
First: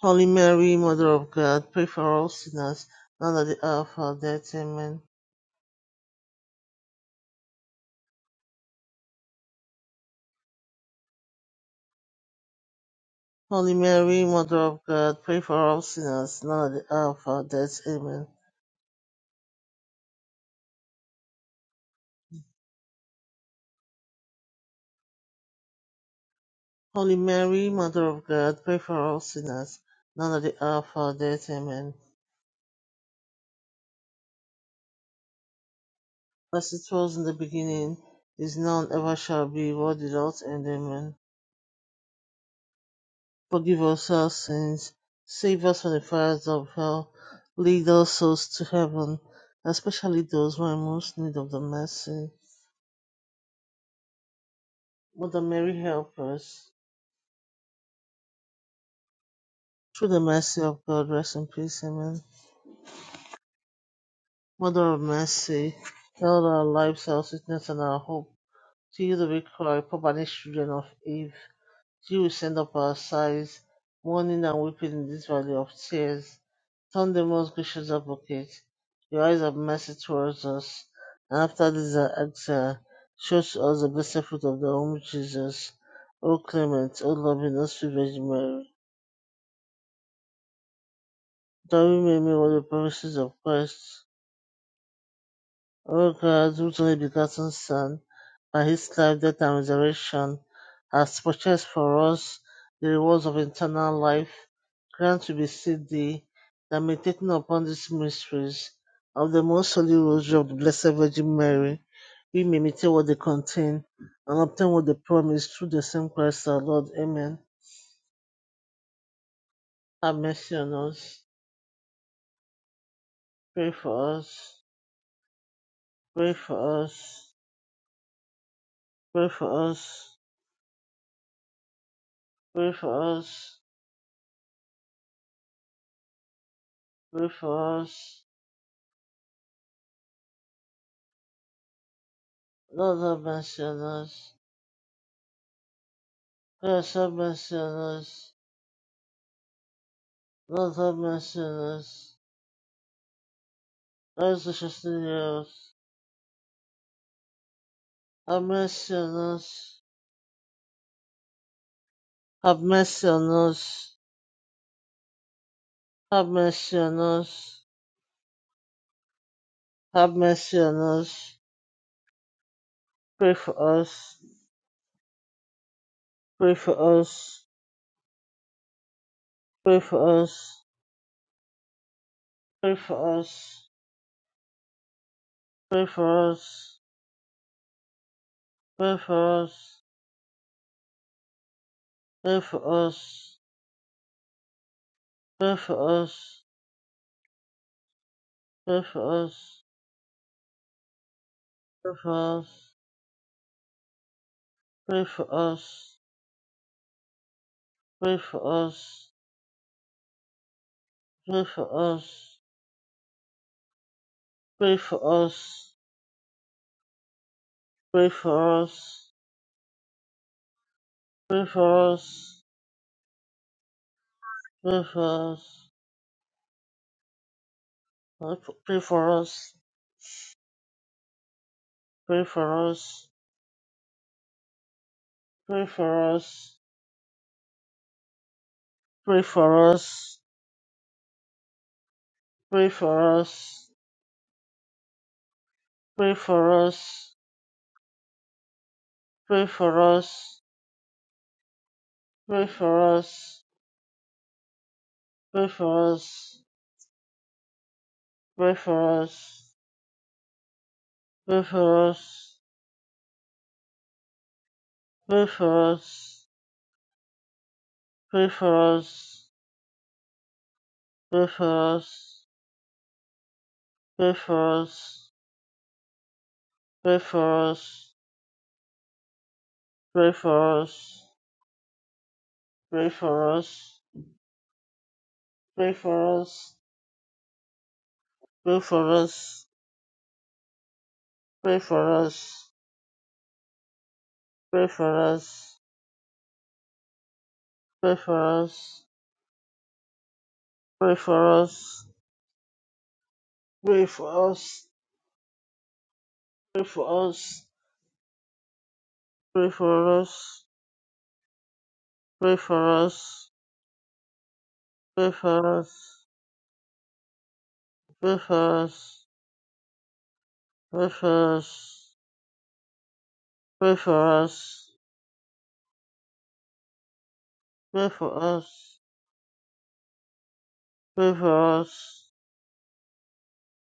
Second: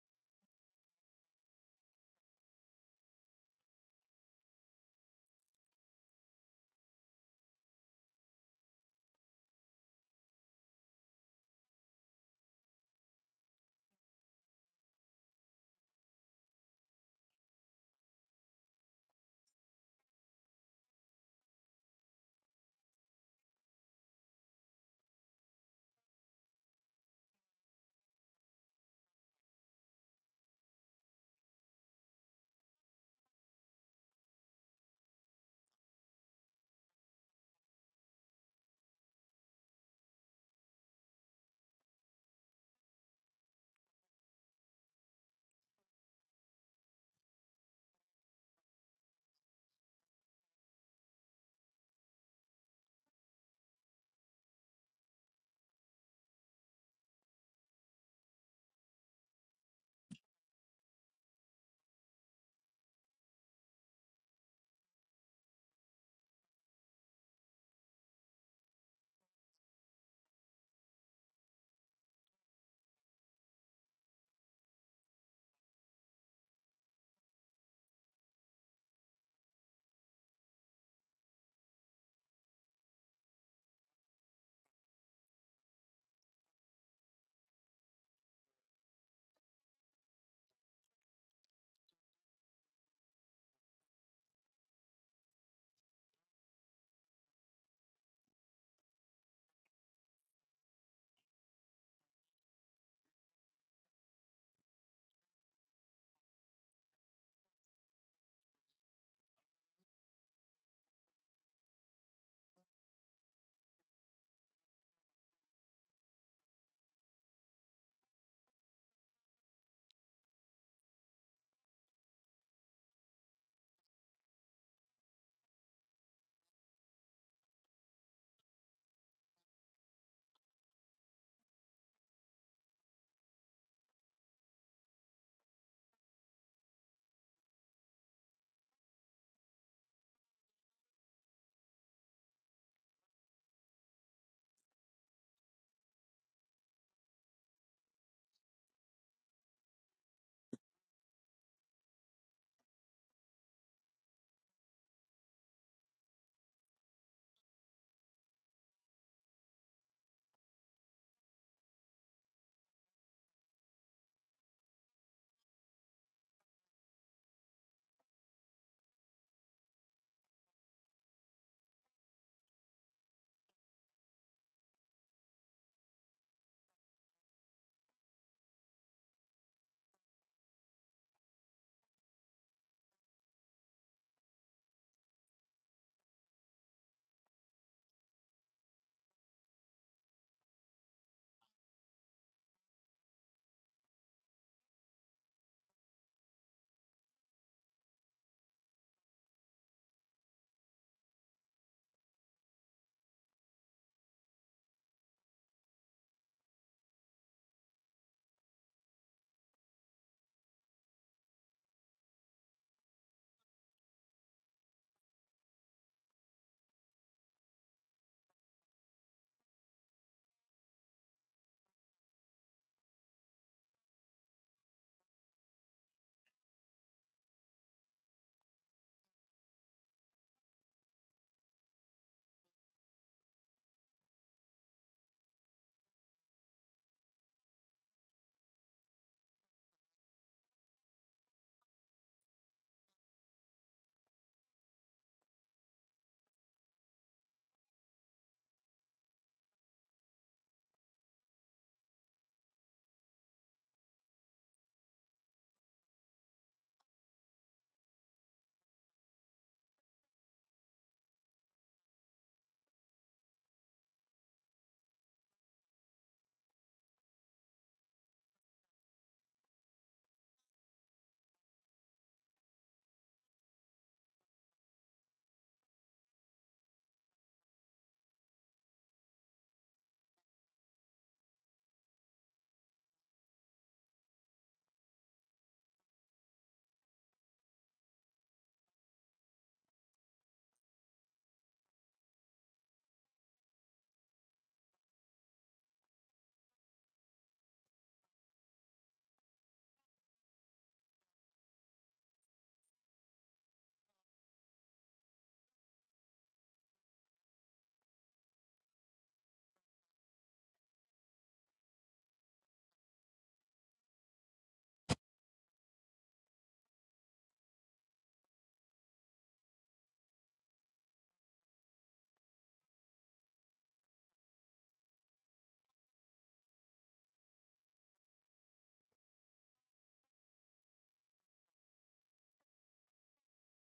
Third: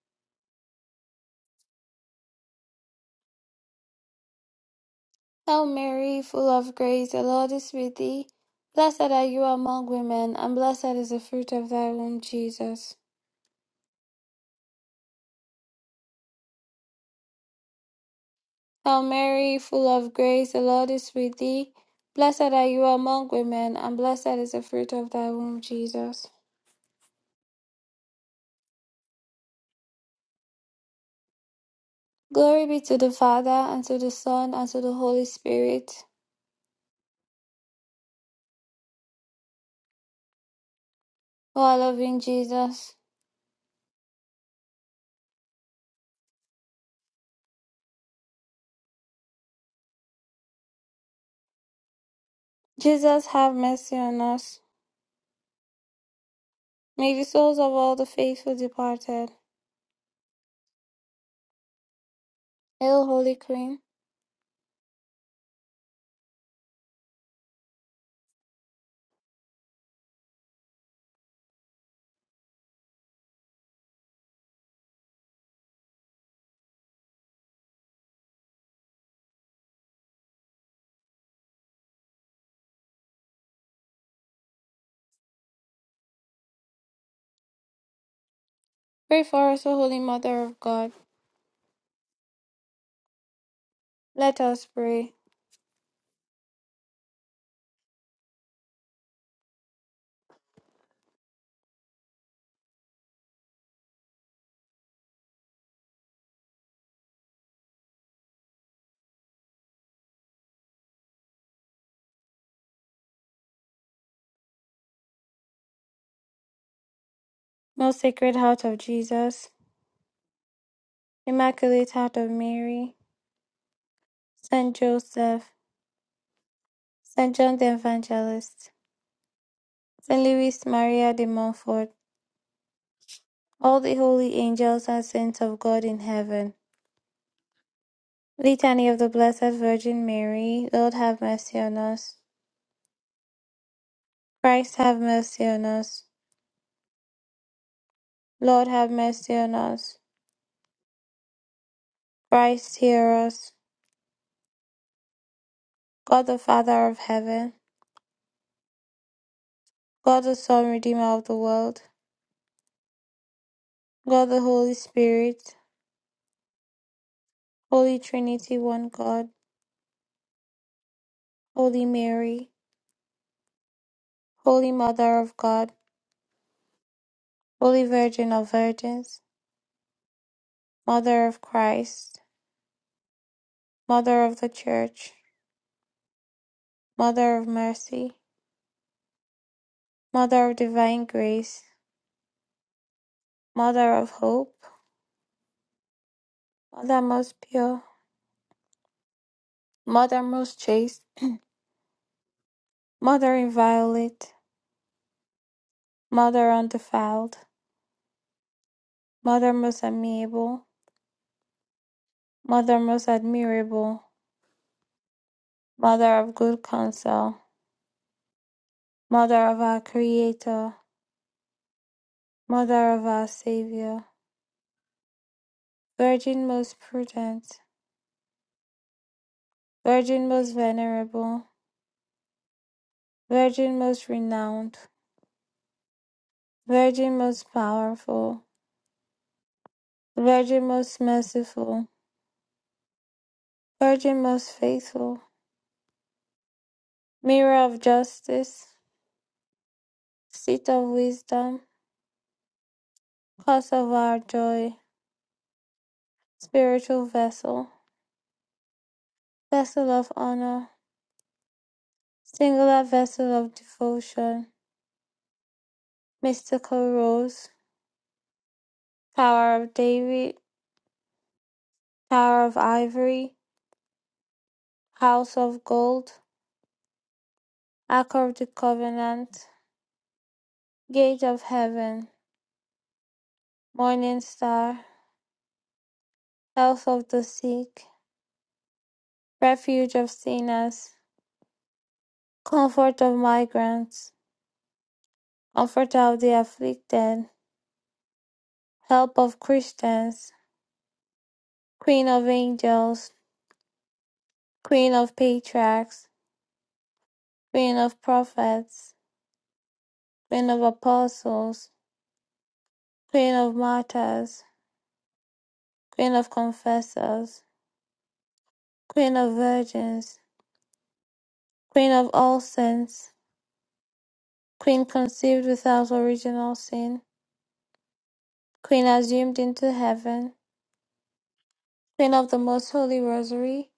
S2: Holy Mary, Mother of God, pray for all sinners, now at the hour of our death. Amen.
S1: Hail Mary, full of grace, the Lord is with thee. Blessed are you among women, and blessed is the fruit of thy womb, Jesus.
S2: Holy Mary, Mother of God, pray for all sinners, now and at the hour of our death. Amen.
S1: Hail Mary, full of grace, the Lord is with thee. Blessed are you among women, and blessed is the fruit of thy womb, Jesus.
S2: Holy Mary, Mother of God, pray for all sinners, now and at the hour of our death. Amen.
S1: Glory be to the Father, and to the Son, and to the Holy Spirit.
S2: As it was in the beginning, is now, and ever shall be, world without end. Amen.
S1: O our loving Jesus.
S2: Forgive us our sins, save us from the fires of hell, lead all souls to heaven, especially those who are in most need of the mercy.
S1: Jesus, have mercy on us.
S2: Mother Mary, help us.
S1: May the souls of all the faithful departed.
S2: Through the mercy of God, rest in peace. Amen.
S1: Hail, Holy Queen.
S2: Mother of mercy, held our lives, our sickness, and our hope. To you do we cry, poor banished children of Eve. To you we send up our sighs, mourning and weeping in this valley of tears. Turn the most gracious advocate, your eyes of mercy towards us, and after this our exile, show to us the blessed fruit of the womb, Jesus. O clement, O loving, O sweet Virgin Mary,
S1: Pray for us, O Holy Mother of God.
S2: that we may make all the promises of Christ
S1: Let us pray.
S2: O God, whose only begotten Son, by his life, death, and resurrection, has purchased for us the rewards of eternal life, grant we beseech thee that meditating upon these mysteries of the most holy rosary of the Blessed Virgin Mary, we may imitate what they contain and obtain what they promise through the same Christ our Lord. Amen.
S1: Most Sacred Heart of Jesus,
S2: Have mercy on us.
S1: Immaculate Heart of Mary,
S2: Pray for us.
S1: Saint Joseph,
S2: Pray for us.
S1: Saint John the Evangelist,
S2: Pray for us.
S1: Saint Louis Maria de Montfort,
S2: Pray for us.
S1: all the holy angels and saints of God in heaven.
S2: Pray for us.
S1: Litany of the Blessed Virgin Mary, Lord have mercy on us.
S2: Not of mentioners.
S1: Christ have mercy on us.
S2: We are some mentioners.
S1: Lord have mercy on us.
S2: None of mentioners.
S1: Christ hear us.
S2: Those are just the heroes.
S1: God the Father of heaven,
S2: Have mentioners.
S1: God the Son, Redeemer of the world,
S2: Have mentioners.
S1: God the Holy Spirit,
S2: Have
S1: Holy Trinity, one God, Holy Mary,
S2: Pray for us.
S1: Holy Mother of God,
S2: Pray for us.
S1: Holy Virgin of Virgins,
S2: Pray for us.
S1: Mother of Christ,
S2: Pray for us.
S1: Mother of the Church,
S2: Pray for us.
S1: Mother of Mercy,
S2: Pray for us.
S1: Mother of Divine Grace,
S2: Pray for us.
S1: Mother of Hope,
S2: Pray for us.
S1: Mother most pure,
S2: Pray for us.
S1: Mother most chaste,
S2: Pray for us.
S1: Mother inviolate,
S2: Pray for us.
S1: Mother undefiled,
S2: Pray for us.
S1: Mother most amiable,
S2: Pray for us.
S1: Mother most admirable,
S2: Pray for us.
S1: Mother of good counsel,
S2: Pray for us.
S1: Mother of our Creator,
S2: Pray for us.
S1: Mother of our Savior,
S2: Pray for us.
S1: Virgin most prudent,
S2: Pray for us.
S1: Virgin most venerable,
S2: Pray for us.
S1: Virgin most renowned,
S2: Pray for us.
S1: Virgin most powerful,
S2: Pray for us.
S1: Virgin most merciful,
S2: Pray for us.
S1: Virgin most faithful,
S2: Pray for us.
S1: Mirror of justice,
S2: Pray for us.
S1: Seat of wisdom,
S2: Pray for us.
S1: Cause of our joy,
S2: Pray for us.
S1: Spiritual vessel,
S2: Pray for us.
S1: Vessel of honor,
S2: Pray for us.
S1: Singular vessel of devotion,
S2: Pray for us.
S1: Mystical rose,
S2: Pray for us.
S1: Tower of David,
S2: Pray for us.
S1: Tower of ivory,
S2: Pray for us.
S1: House of gold,
S2: Pray for us.
S1: Ark of the Covenant,
S2: Pray for us.
S1: Gate of Heaven,
S2: Pray for us.
S1: Morning Star,
S2: Pray for us.
S1: Health of the Sick,
S2: Pray for us.
S1: Refuge of Sinners,
S2: Pray for us.
S1: Comfort of Migrants,
S2: Pray for us.
S1: Comforter of the Afflicted,
S2: Pray for us.
S1: Help of Christians,
S2: Pray for us.
S1: Queen of Angels,
S2: Pray for us.
S1: Queen of Patriarchs,
S2: Pray for us.
S1: Queen of Prophets,
S2: Pray for us.
S1: Queen of Apostles,
S2: Pray
S1: Queen of Martyrs,
S2: for us.
S1: Queen of Confessors,
S2: Pray for us.
S1: Queen of Virgins,
S2: Pray for us.
S1: Queen of All Saints,
S2: Pray for us. Pray for us.
S1: Queen conceived without original sin,
S2: Pray for us.
S1: Queen Assumed into Heaven,
S2: Pray for us.
S1: Queen of the Most Holy Rosary,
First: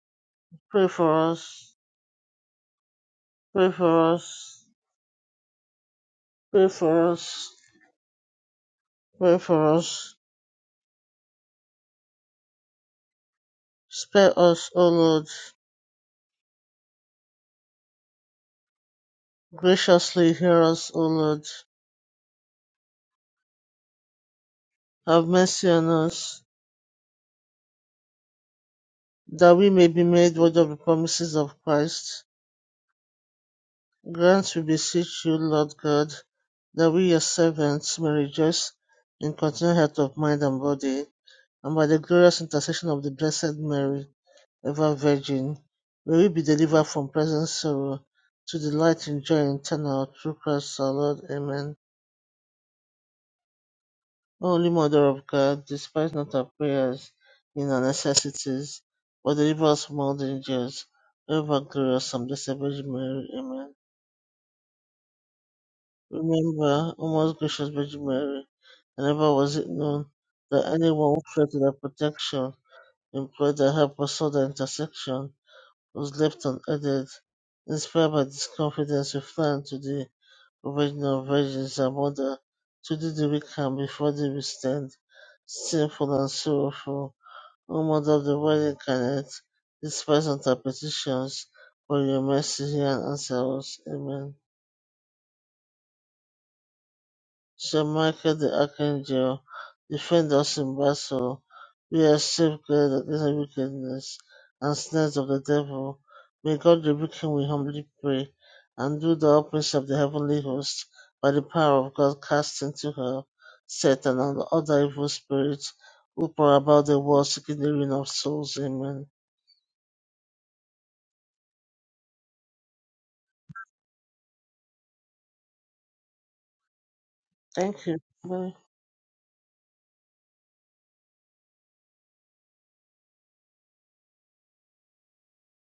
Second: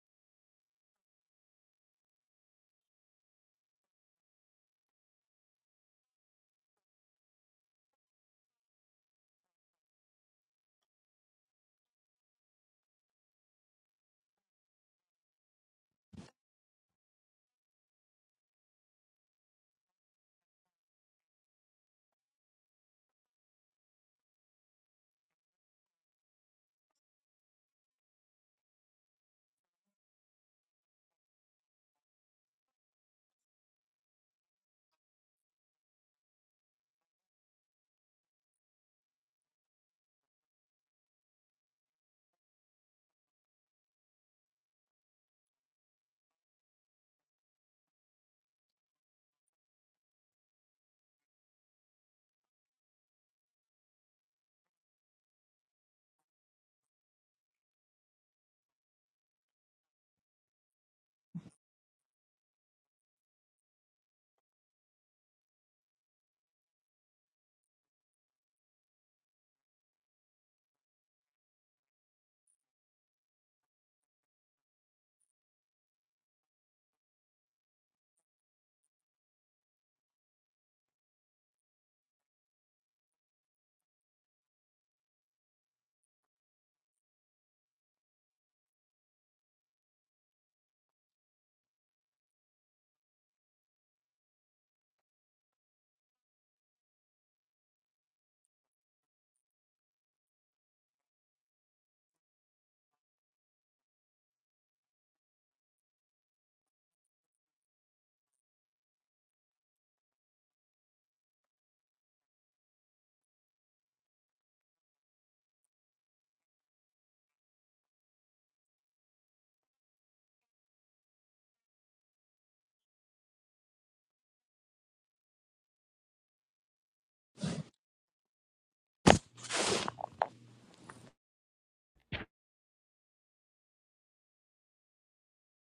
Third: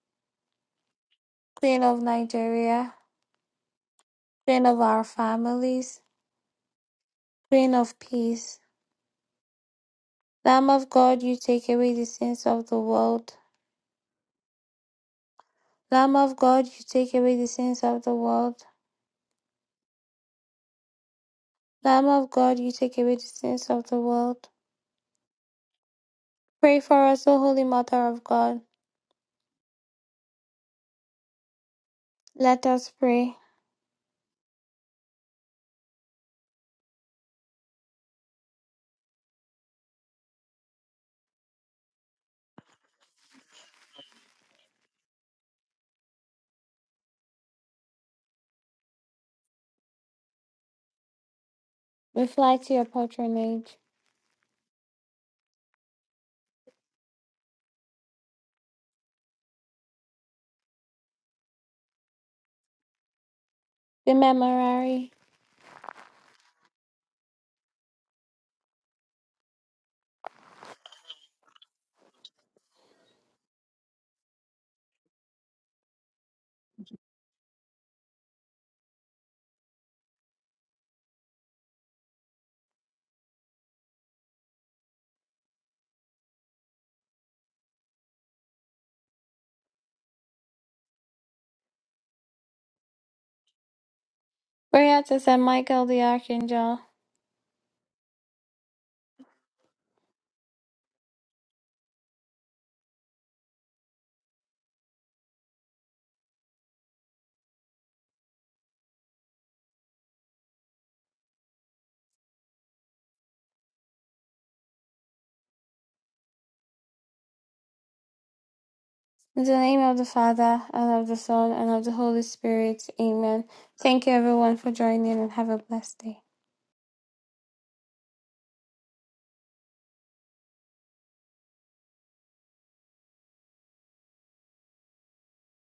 S2: Pray for us.
S1: Queen of Nigeria,
S2: Pray for us.
S1: Queen of our families,
S2: Pray for us.
S1: Queen of Peace,
S2: Pray for us.
S1: Lamb of God, you take away the sins of the world.
S2: Spare us, O Lord.
S1: Lamb of God, you take away the sins of the world.
S2: Graciously hear us, O Lord.
S1: Lamb of God, you take away the sins of the world.
S2: Have mercy on us,
S1: Pray for us, O Holy Mother of God.
S2: that we may be made worthy of the promises of Christ.
S1: Let us pray.
S2: Grant, we beseech you, Lord God, that we, your servants, may rejoice in continual health of mind and body, and by the glorious intercession of the Blessed Mary, ever Virgin, may we be delivered from present sorrow to delight in joy eternal through Christ our Lord. Amen.
S1: We fly to your patronage.
S2: Holy Mother of God, despise not our prayers in our necessities, but deliver us from all dangers. O ever glorious and blessed Virgin Mary, Amen.
S1: The Memorare.
S2: Remember, O most gracious Virgin Mary, that never was it known that anyone who fled to thy protection, implored thy help, or sought thy intercession, was left unaided. Inspired by this confidence, we fly unto thee, O Virgin of Virgins, our Mother. To thee do we come, before thee we stand, sinful and sorrowful. Almost of the wedding connect, despised on their petitions, for your mercy hear and answer us. Amen.
S1: Prayer to Saint Michael the Archangel.
S2: Shall Michael the Archangel defend us in battle? We are safeguarded against every wickedness and snares of the devil. May God rebuke him, we humbly pray, and do the openings of the heavenly host by the power of God cast into hell Satan and other evil spirits who pour about the world seeking the ruin of souls. Amen.
S1: In the name of the Father, and of the Son, and of the Holy Spirit. Amen. Thank you everyone for joining and have a blessed day.
S2: Thank you. Bye.